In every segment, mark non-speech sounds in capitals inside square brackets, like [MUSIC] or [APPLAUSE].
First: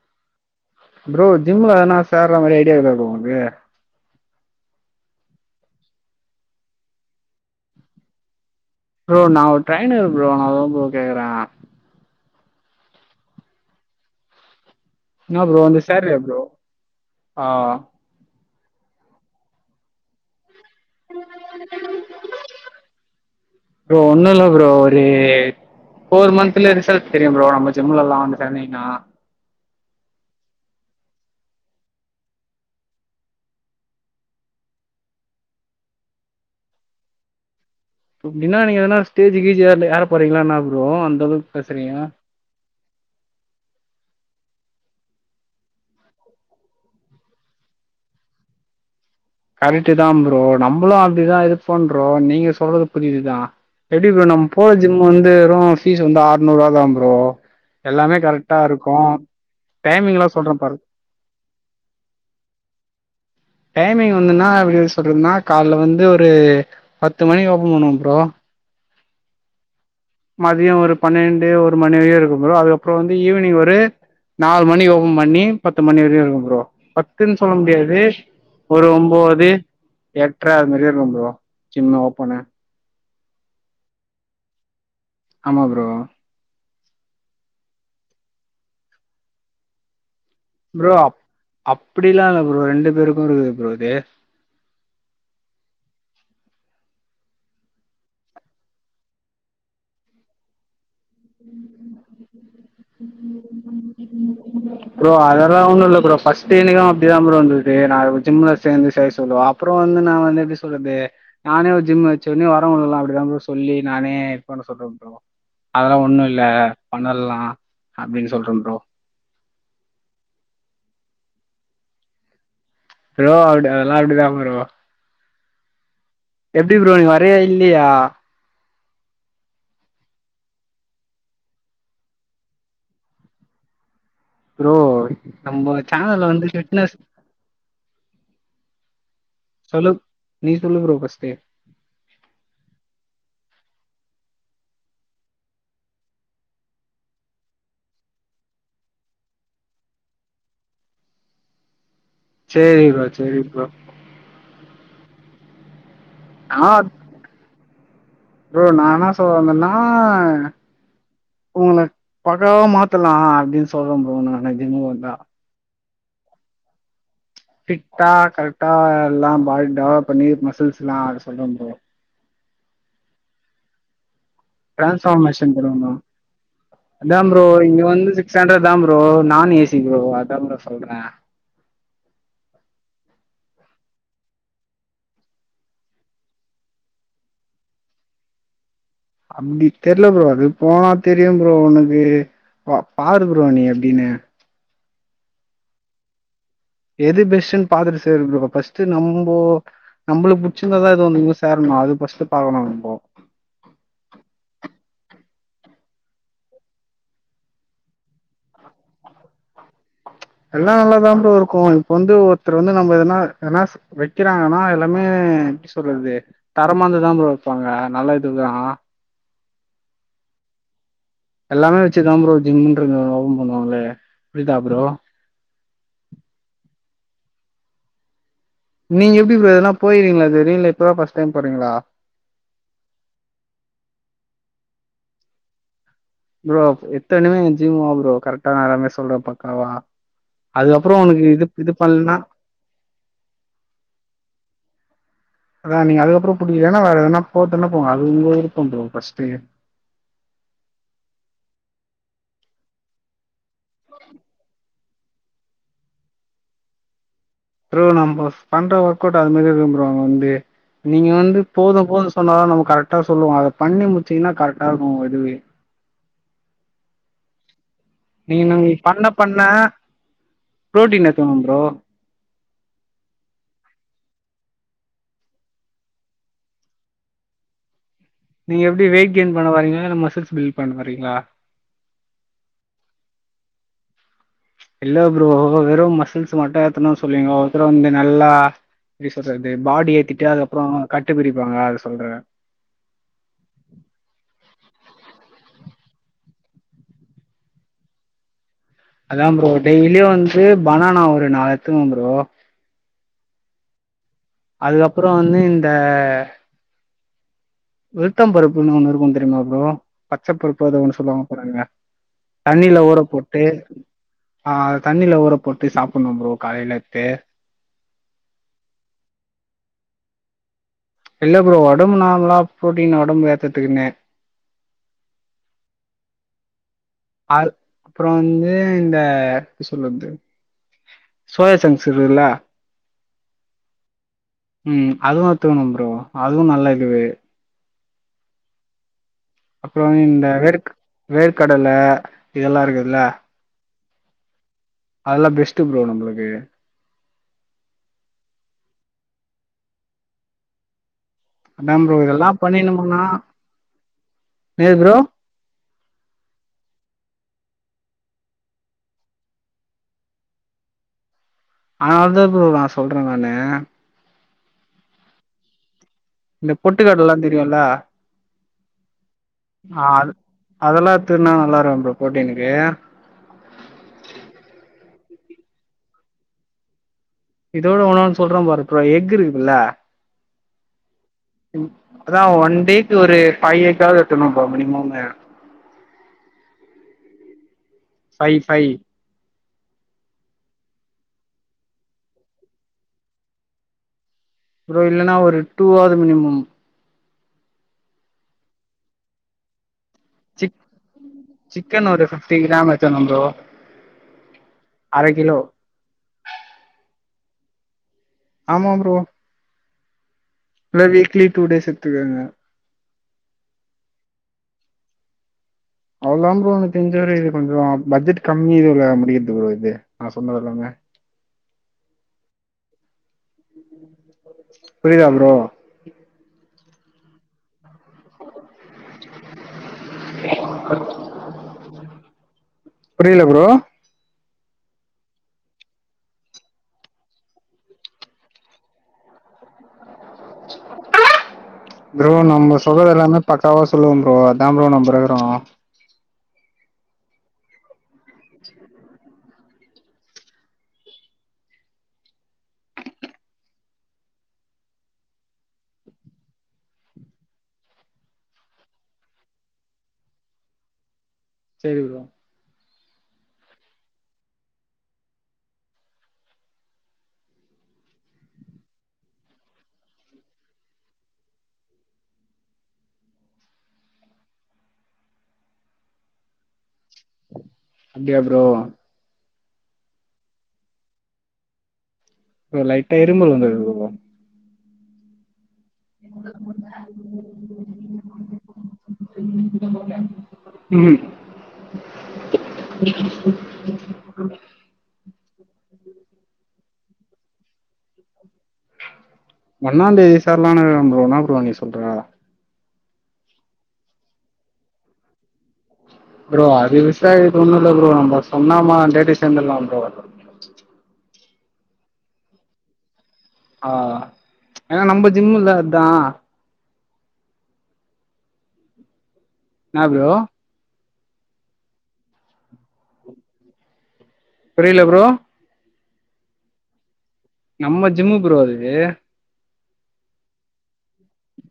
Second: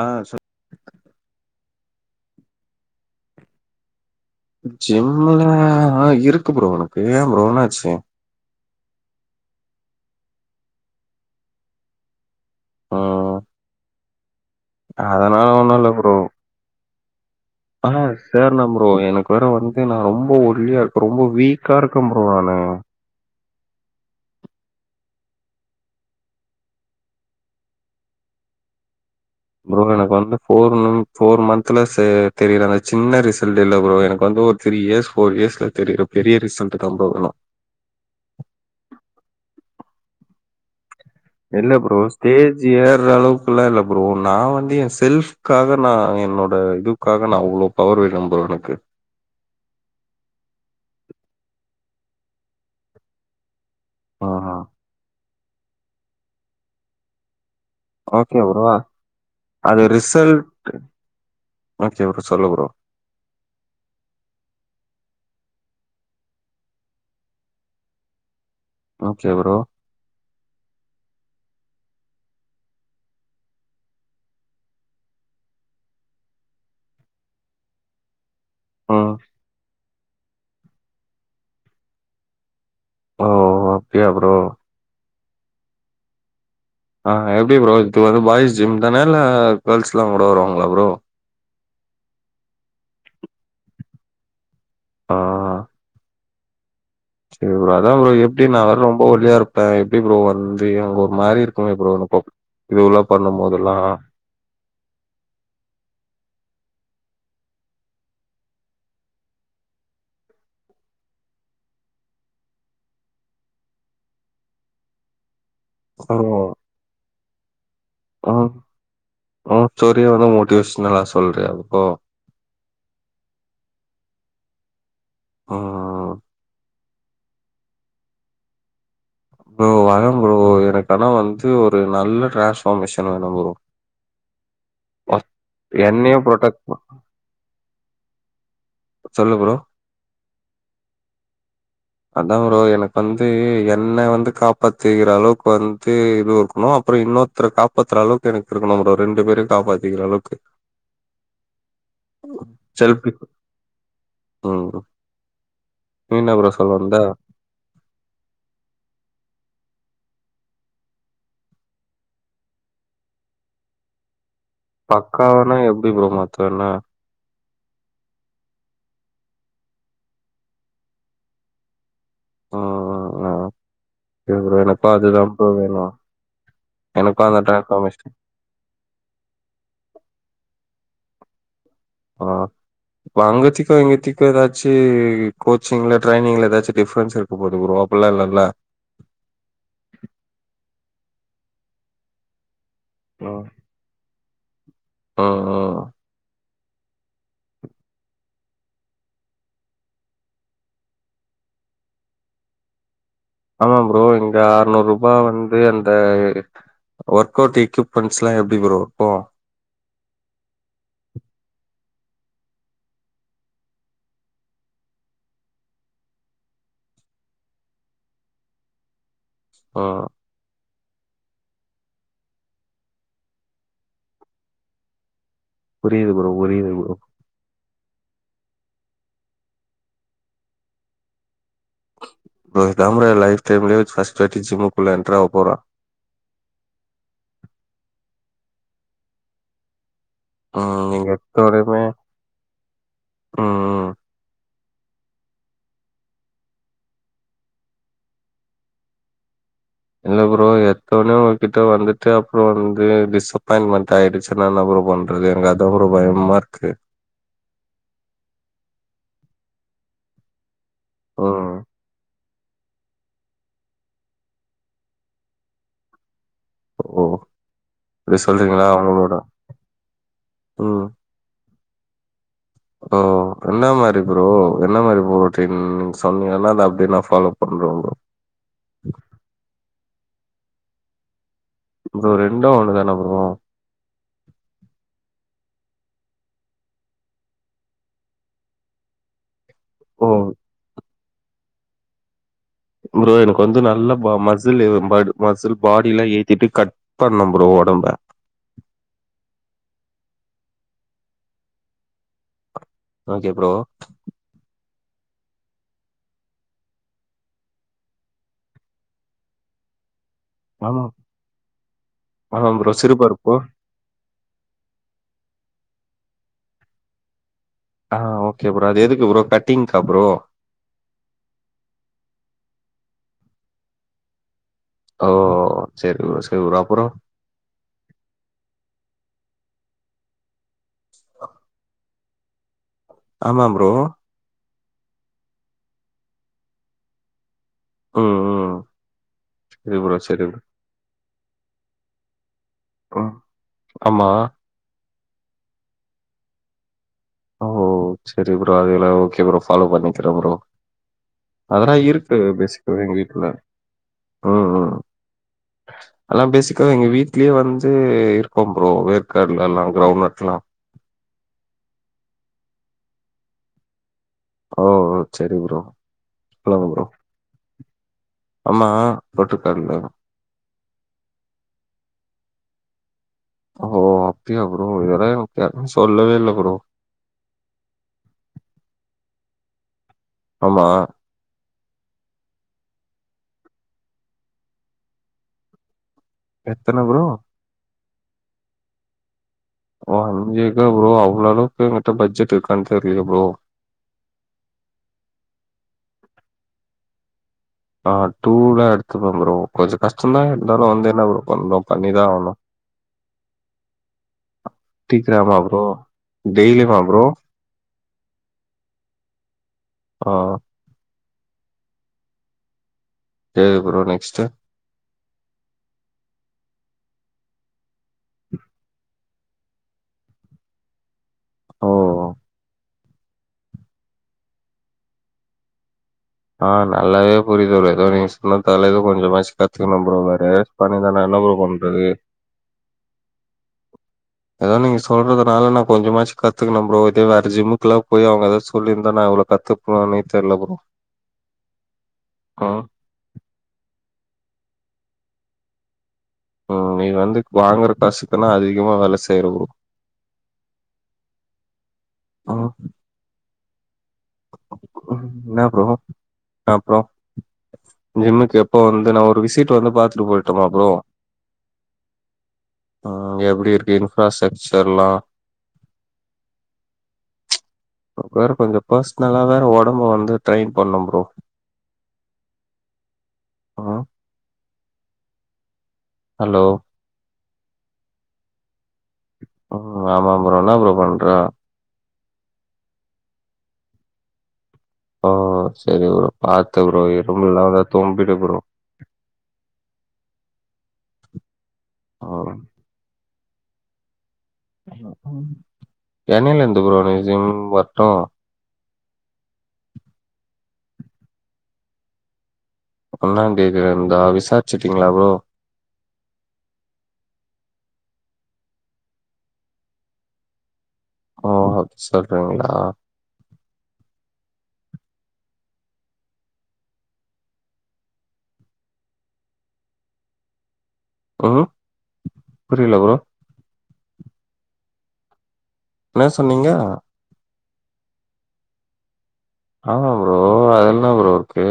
ஆ சொல் ப்ரோ ஜிம்ல எதனா சேர்ற மாரி ஐடியா இருக்கா உங்கள்க்கு ஜிம்ல ஆ இருக்கு ப்ரோ எனக்கு ஏ ப்ரோ என்னாச்சு ப்ரோ நா ஓரு ட்ரைனர் ப்ரோ அதா ப்ரோ கேக்குறே ஓ என்ன ப்ரோ ஒண்ணு வந்து இல்ல சேர்றயா ப்ரோ ஆ ஆ சேரலா ப்ரோ எனக்கு வேற வந்து நா ரொம்ப ஒல்லியா இருக்கே ரொம்ப வீக்கா இருக்கே ப்ரோ நானு ப்ரோ ஒன்னு ல்ல ப்ரோ ஒரு ஃபோர் மன்த்துலே ரிசல்ட் தெரியும் ப்ரோ நம்ம ஜிம்லலா வந்து சேந்தீங்னா ப்ரோ எனக் வந்து ஃபோர் மந்த் ஃபோர் மந்த்துல செ தெரியல அந்த சின்ன ரிசல்ட் இல்ல ப்ரோ எனக்கு வந்து ஒரு திரீ யேர்ஸ் ஃபோர் யேர்ஸ்ல தெரிற பெரிய ரீசன்ட தாம் ப்ரோ னு அப்டினா நீங்க எதனா ஸ்டேஜ் கிஜ் எற்ல எற போறீங்ளா என்னா ப்ரோ அந்தளவுக் இல்ல ப்ரோஸ் ஸ்டேஜ் ஏற்ற அளவுக்குலா இல்ல ப்ரோ நா வந்து என் செல்ஃப்க்காக நா என்னோட இது காக நா அவ்ளோ பவர் வேணும் ப்ரோ எனக்கு கரெக்ட் தா ப்ரோ நம்மளும் அப்டிதா இது பண்றோ நீங்க சொல்றது புரிதுதா எப்டி ப்ரோ ஆ நம் போற ஜிம் வந்து வெறு ஃபீஸ் வந்து ஆற்நூறு ரூவா தா ப்ரோ எல்லாமே ஓகே கரெக்டா ப்ரோ இருக்கு டைமிங்லா சொல்ற பாரு ஓக்கே ப்ரோ சொல்லு ப்ரோ டைமிங் வந்துன்னா எப்டி சொல்றதுன்னா கால்ல வந்து ஒரு பத்து மணிக்கு ஓப்பன் பண்ணுவ ப்ரோ ஓக்கே ப்ரோ மதிய ஒரு பன்னெண்டு ஒரு மணி வரியு இருக்கு ப்ரோ அதுக்கப்ற வந்து ஈவினிங் ஒரு நாலு மணி ஓபம் பண்ணி பத்து மணி வரியு இருக்கும் ப்ரோ பத்துன் சொல்ல முடியாது ஒரு ம். ஒம்போது எட்ற அது மாரி இருக்கும் ப்ரோ ஜிம் ஓப்பன்னு ஓ அப்டியா ப்ரோ ஆமா ப்ரோ ஆ எப்டி ப்ரோ இது வந்து பாய்ஸ் ஜிம் தான இல்ல கேள்ஸ்லா கூட வருவாங்க ப்ரோ அப்டிலா இல்ல ப்ரோ ரெண்டு பேருக்கு இருக்குது ப்ரோ இது அ சரி ப்ரோ அதா ப்ரோ எப்டி நா வேற ரொம்ப ஓல்லியா இருப்ப எப்டி ப்ரோ வந்து அங்க ஓ மாரி இருக்குமே ப்ரோ னுக்கோ இதுவுளா பண்ணும் போதெலா ப்ரோ அதெல்லா ஒன்னுல்ல ப்ரோ பர்ஸ்ட் எனக்கு அப்டிதா ப்ரோ இந்துது நா ஜிம்ல சேந்து செய்ய சொல்லவ அப்ற வந்து நா வந்து எப்டி சொல்றது நானே ஒரு ஜிம் வச்சு ஒன்னே வரவங்களுக்குள்ள அப்டிதான் ப்ரோ சொல்லி நானே இது பண்ண சொல்ற ப்ரோ அத ப்ரோ ஒண்ணு இல்ல பண்ணலா அப்டின் சொல்றம் ப்ரோ ஒ ஸ்டோரிய வந்து மோட்டிவேஷ்னலா சொல்றியா ப்ரோ ப்ரோ அப்டி அதலா அப்டி தா ப்ரோ ஆ எப்டி ப்ரோ நீ வரைய இல்லையா ப்ரோ வரம் ப்ரோ எனக்கனா வந்து ஒரு நல்ல டிரான்ஸ்பார்மேஷன் வேணும் ப்ரோ ப்ரோ‌ நம்ப என்னையே சேனல்ல வந்து புரொடெக்ட் ப ஃபிட்னஸ் சொல்லு ப்ரோ சொலுப் நீ சொல்லு ப்ரோ ஃபர்ஸ்ட் அதான் ப்ரோ எனக் வந்து என்ன வந்து காப்பாத்திகிற அளவுக்கு வந்து இது இருக்குணு அப்பற இன்னொ த்ற காப்பாத்ற அளவுக்கு எனக்கு இருக்கு ப்ரோ ரெண்டு பேரும் காப்பாத்திக்கறளவுக்கு சரி ப்ரோ செல்பி சரி ப்ரோ ம் நீஎன்னா ஆக் ப்ரோ நா என்னா சொல்ல வந்தனா உங்கள பக்காவ மாத்தலா அப்டின் சொல்ற ப்ரோ நானு பக்காவனா எப்டி ப்ரோ மத்துவ என்ன ஃபிட்டா கரெக்டா எல்லாம் பாடி டெவலப் பண்ணி மசில்ஸ்லா அதசொல்ற ப்ரோ ஒ ஒ ஒ இல ப்ரோ எனக் பாத்துதா ப்ரோ டிரான்ஸ்ஃபார்மேஷன் வேணு கொடுங்க என்னக் பாக்க ட்ரான்ஃபார்மேஷ்ட் சாண்ட்ரட் தா ப்ரோ நான் ஏசி ப்ரோ அதா ப்ரோ சொல்ற ஆ வா அங்கத்திக்கு இங்கத்திக்கு ஏதாச்சி கோச்சிங்ல ட்ரைனிங்ல ஏதாச்சு டிஃப்ரன்ஸ் இருக் உப்பு போட்டுக்றோ அப்பல்லா இல்லல்ல அம்டிக் தெர்ல ப்ரோ அது போனா தெரியும் ப்ரோ உனக்கு வா பாரு ப்ரோ நீ எப்டின்ணு அ ஆ எது பெஷ்ஷுன் பாத்துட்டு சேர் ப்ரோ பஷ்ட்டு நம்போ நம்ப்லுக் புடிச்சந்ததா எது நீங்க சேர்னுமா அது பஷ்ட்டு பாக்கணும் ம்போ ஆனா ப்ரோ இங்க ஆற்நூருபா வந்து அந்த எ வர்க் அவட் இக்யூப்பண்ஸ்லா எப்டி ‌ ப்ரோ க்கு எல்லா நல்லாாதா ப்ரோ இருக்கு இப் வந்து ஒருத்தர் வந்து நம்ப என்னா என்னாஸ் வெக்கறாங்கன்னா எல்லாமே ப்டி சொல்லற்தே தரமாந்துதா ப்ரோ வெப்பாங்க நல்ல இதுதா ஆ எல்லாமே வச்சுதா ப்ரோ ஜிம்ன்ற ஓபன் பண்ணுவாங்ளே புரிதா ப்ரோ புரியுது ப்ரோ உரியது ப்ரோ நீங்க எப்டி ப்ரோ எதுனா போய்றீங்ளா இதுவரையு இல்ல இப்பதா பஸ் டைம் பொறீங்களா ப்ரோ இதா ப்ரோ ய லைஃப் டைம்லு ஃபஸ்ட் வாட்டி ஜிம்முக்குள்ள என்ட்றாவ் போறோ ப்ரோ ஆஃப் எத்தனமே எ ஜிம் வா ப்ரோ கரக்டா நாலாமே சொல்ற பக்காவா அது ம் அப்றோ நீங்க உனக்கு இதுப் இது எடுத்தோடையுமே பண்ல்ன்னா ம் ம் வேன் நீ அதுக்கப்றோ புடிக்கிலன்னா வேற் என்னன்னா போர்துன்னா போங்க அது உங்க விருப்பம் ப்ரோ ஃபஸ்ட்டே இல்ல ப்ரோ எத்தவுனே உன்கிட்ட வந்துட்டு அப்றோ வந்து டிஸ் அப்பாய்ண்மெண் தாய்ரி ச்சுல்லாலா ப்ரோ பண்றது எங்கு அதா ப்ரோ பயமா இருக்கு ட்ரோ நம்பஃப் பண்ற ஒர்க் அவுட் அது மாதிரி விரும்ப்றோ அங்க வந்து நீங்க வந்து ம் போது போது பண்ணா நம்ம கரக்டா சொல்லுவோ அத பண்ணி முச்சிங்னா கரக்டா இர்க்கு எதுவே ஓ இப்டி நீ சொல்றீங்களா நாங்கு பண்ண அவங்களோட பண்ண ம் ப்ரோட்டீனர் கெம் ப்ரோ ஓ என்னா மாரி ப்ரோ என்னா மாரி போட்டின் சொன்னீயலா அத அப்டே நா ஃபாலோ பண்றோ ப்ரோ நீ எப்டி வெயிட் கெயின் பண்ண வரீங்களா இல்ல நம்ம சிக்ஸ் பில் பண்ண வரீங்ளா ப்ரோ ரெண்டு ஒண்ணு தான அப்றோ இல்ல ப்ரோ வெறு மசில்ஸ் மட்டு ஏத்துனு சொல்வீங்கோ ஒத்தர வுன்டு நல்லா பி சொல்றது பாடி ஓ ஏத்திட்டு அதுக்கப்பறோ கட்டு பிரிப்பாங்க அது சொல்ற ப்ரோ எனக்கு வந்து நல்ல ப மஜுல்லு பட் மசுல் பாடிலா ஏத்திட்டு கட் பன்னும்ப்ரோ ஒடம்ப அதா ப்ரோ டெய்லியு வந்து பனானா ஒரு நாளத்துக்கனு ப்ரோ ஆகே ப்ரோ அது அப்றோ வந்து இந்த வெழீத்தம் பருப்புன்னு ஒன்னு இருக்கு தெரியுமா ப்ரோ பச்சப்பருப்பு அத ஆமா ஒன்னு சொல்லுவாங்க பாறுங்க ஆமா ப்ரோ தண்ணில ஊற சிறுபருப்பு போட்டு ஆ அத தண்ணில ஊற போட்டு சாப்புண்ணு ப்ரோ காய்லெத்து ஹா ஓகே ப்ரோ அது எதுக்கு ப்ரோ கட்டிங்க்கா ப்ரோ இல்ல ப்ரோ ஒடம்பு நார்மலா ப்ரோட்டீன் ஒடம்பு ஏத்துதுக்குன்னே ஓ செர் ரோ செவ் ப்ரோ அப்புறோ ஆர் அப்புறோ வந்து இந்த எப்டி சொல்றது சோயா சங்க்ஸ் இருகுதுல ஆமா ப்ரோ ம் அதுவு எத்துக்குனு ப்ரோ அதுவு நல்லது ம் ம் சரி அப்புறோ ப்ரோ சரி இந்த ப்ரோ வேர்க் வேர்க்கடல இதெல்லா இருக்குதுல்ல ம் ஆமா அதெல்லா பெஸ்ட்டு ப்ரோ நம்மளுக்கு ஓ சரி ப்ரோ அதுல்லா ஓகே ப்ரோ ஃபாலோ பண்ணிக்கிறே ப்ரோ அதெல்லா அதா ப்ரோ இருக்கு இதெல்லா பேசிக்கலி எங்க பண்ணினமுன்னா வீட்டுல ம் ஏ ம் [INAUDIBLE] அதுலா பேசிக்கா எங்க வீட்லேயே வந்து இருக்கோ ப்ரோ வேர்கற்கடல எல்லா கிரவுண்ட் நட்ல்லா அதனால தா ப்ரோ நா சொல்றே நானு ஓ சரி ப்ரோ இந்த சொல்லுங்க ப்ரோ பொட்டுக்கடலல்லா தெரியுல்ல ஆமா போட்ருக்காருல்ல. ஆ அது அதெல்லா திருன்னா நல்லா இருக்கு ப்ரோ ப்ரோட்டீனுக்கு ஓ அப்டியா ப்ரோ வேற எனக்கு [UNINTELLIGIBLE] சொல்லவே இல்ல ப்ரோ இதோட ஒன்னே ஒன்னு சொல்றே பார் இப்ப எக் இருக்குதுல்ல ஆமா ம் அதா ஒன் டேக்கு ஒரு ஃபைவ் ஏக்காது எத்துணு ப்ரோ மினிமம்மு எத்தன ப்ரோ ஃபை ஃபை ஆ அஞ்சு ஏக்கா ப்ரோ அவ்ளோ அளவுக்கு எங்கிட்ட பட்ஜெட் இருக்கான்னு தெரிலையே ப்ரோ ப்ரோ இல்லன்னா ஒரு டூ ஆது மினிமம் ஆ டூதா எடுத்துப்பே ப்ரோ கொஞ்ச கஷ்டதா சிக் இருந்தாலு வந்து என்ன பண்ணு சிக்கன் பண்ணிதா ஒரு ஆகணு ஃபிப்டி கிராம் எத்துக்கணு ப்ரோ அர அப்டிங்கிறமா கிலோ ப்ரோ டெய்லியுமா ப்ரோ ஆமா ப்ரோ ஆ இல்ல வீக்லி டூ டேஸ் எடுத்துக்குங்க சேரி ப்ரோ நெக்ஸ்டு அவ்ளதா ப்ரோ எனக்கு தெரிஞ்ச வர இது கொஞ்சோ பட்ஜெட் கம்மி இதுல முடியுது ப்ரோ இது நா சொன்னதெல்லாமே ஓ புரிதா ப்ரோ ஆ நல்லாவே புரியுது ப்ரோ ஏதோ நீங்க எல்லா தாலது கொஞ்சமாச்சு கத்துக்குண ப்ரோ வேற யாராச்சு பண்ணிதானா என்ன ப்ரோ பண்றது புரியில ப்ரோ ஏதோ நீங்க சொல்றதுனால நா கொஞ்சமாச்சு கத்துக்குணே ப்ரோ இதே வேற ஜிம்முக்கு எல்லா போய் அவங்க ஏதா சொல்லிருந்தா நா இவ்ள கத்து பேனானே தெரில ப்ரோ நம்ம ம் சொல்றது எல்லாமே பக்காவா சொல்லுவே ப்ரோ அதா ப்ரோ நம்ப இருக்குறோ ம் நீ வந்து வாங்குற காசுக்குன்னா அதிகமா வேல செய்யுற ப்ரோ ஆ ம் என்ன ப்ரோ அப்புறோ ஜிம்முக்கு எப்போ வந்து நா ஒரு விசிட் வந்து பாத்துட்டு போய்ட்டுமா ப்ரோ செரி ப்ரோ ஆ எப்டி இருக்கு இன்ஃப்ராஸ்ட்ரக்சர் எல்லா நமக்கு ஹவேற கொஞ்சம் பர்சனலா வேற உடம்பு வந்து ட்ரெயின் பண்ணும் ப்ரோ ஆ ஹலோ அப்படியா ப்ரோ ஆ ஆமா ப்ரோ என்ன ப்ரோ பண்ற ப்ரோ லைட்டா இருமல் வந்துருது ப்ரோ ஓ சரி ப்ரோ பாத்து ப்ரோ இரும்மல்லா வந்தா தும்பிடு ப்ரோ உம் என்னைல இருந்து ப்ரோ ரேசிங் வர்ட்டும் ஒன்னாம் தேதி சர்லாம்னு இருக்கே என்னா ப்ரோ நீ சொல்ற ஒன்னாந் தேதியில இருந்தா விசாரிச்சுட்டீங்களா ப்ரோ ப்ரோ அது விசாரிகது இது ஒன்னும் இல்ல ப்ரோ நம்ம சொன்ன ஒன்னாந் தேதி சேந்துர்லாம் ப்ரோ ஓ அப் சொல்றீங்களா ஆ ஏன்னா நம்ம ஜிம்ல அதான் என்னா ப்ரோ ம் புரியல ப்ரோ புரியல ப்ரோ என்ன சொன்னீங்க நம்ம ஜிம்மு ப்ரோ அது ஆமா ப்ரோ அதுல என்ன ப்ரோ இருக்கு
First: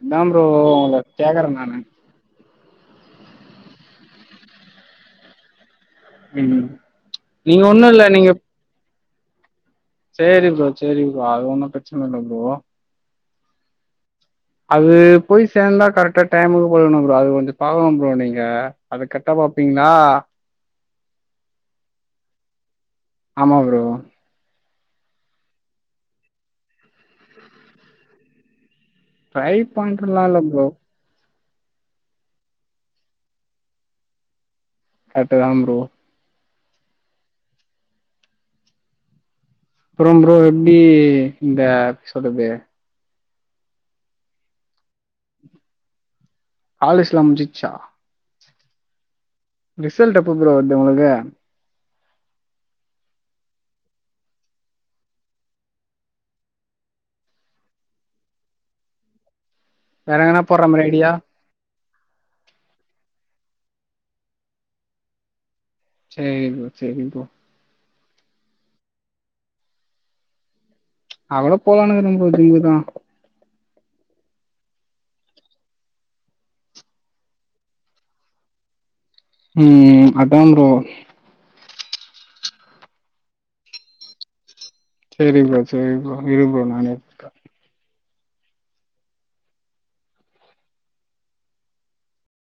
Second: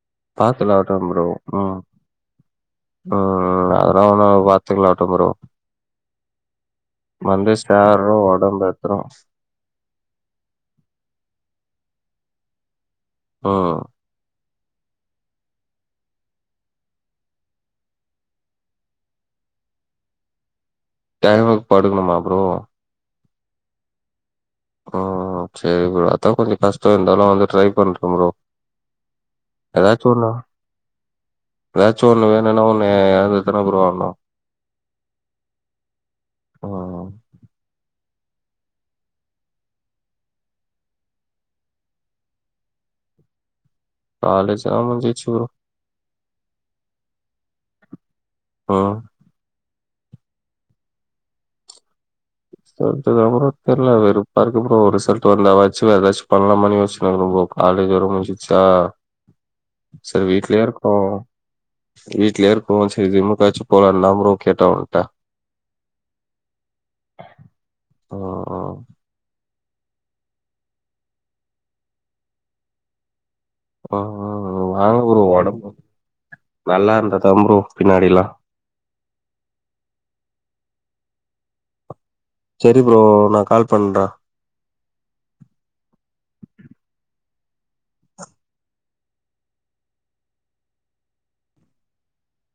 அதா ப்ரோ பாக்கலாம் உங்கள ஆவட்டம் ப்ரோ கேக்குறே ம் நானு ம் அதெல்லாம் ஒன்னும் இல்ல பாத்துக்கலாம் ஆவட்டோ ப்ரோ ம் வந்து நீங்க ஒண்ணு இல்ல சேர்றோ நீங்க ஒடம்ப ஏத்துறோ சேரி ப்ரோ சேரி ப்ரோ அது ஒன்னும் பிரச்சன இல்லை பரோ ம் அது போய் சேர்ந்தா கரெக்டாக டைமுக்கு போணும் ப்ரோ அது கொஞ்ச பாக்கணும் ப்ரோ நீங்க அது கெட்டா பாப்பீங்களா டைமுக்கு பாத்துக்கணுமா ப்ரோ ஆமா ப்ரோ அ செரி ப்ரோ அதான் கொஞ்சம் கஷ்டம் இருந்தாலும் வந்து ட்ரை பண்றம் பரோ ட்ரை பண்றலால்ல ப்ரோ எதாச்சும் ஒண்ணு வேணும்னா ஒண்ணு இழந்து தா ப்ரோ ஆவனும் கரெக்ட் தான் ப்ரோ ஆ அப்புறம் ப்ரோ எப்டி இந்த சொல்றது காலேஜ் எல்லாம் முஞ்ச்சு ப்ரோ காலேஜ் எல்லாம் முஞ்ச்சா ஆ ரிசல்ட் எப்போ ப்ரோ வருது உங்களுக்கு டுவெல்த்க்கு அப்புறம் தெரில வெறுப்பாருக்கு ப்ரோ ரிசல்ட வந்த ஆச்சு வேற ஏதாச்சு பண்ணலாமான்னு யோச்சு இருக்க ப்ரோ காலேஜ் வேற முச்சிச்சா வேற செரி எங்கனா போற வீட்லயே மாரி இருக்கோ ஐடியா வீடலே இருக்குறோ செரி ஜிம்முக்காச்சு போலாம்னு தா ப்ரோ கேட்டே உன்ட்ட சேரி ப்ரோ செரி ப்ரோ ஆ ஆ அதோட போகலானுக்குறே ப்ரோ ஜிம்முக்கு தா அ அ வேணா ப்ரோ உடம்பு நல்லா இருந்ததா ப்ரோ பின்னாடில்லா ம் அதான் ப்ரோ செரி ப்ரோ நான் கால் பண்றே செரி ப்ரோ செரி ப்ரோ இரு ப்ரோ நானே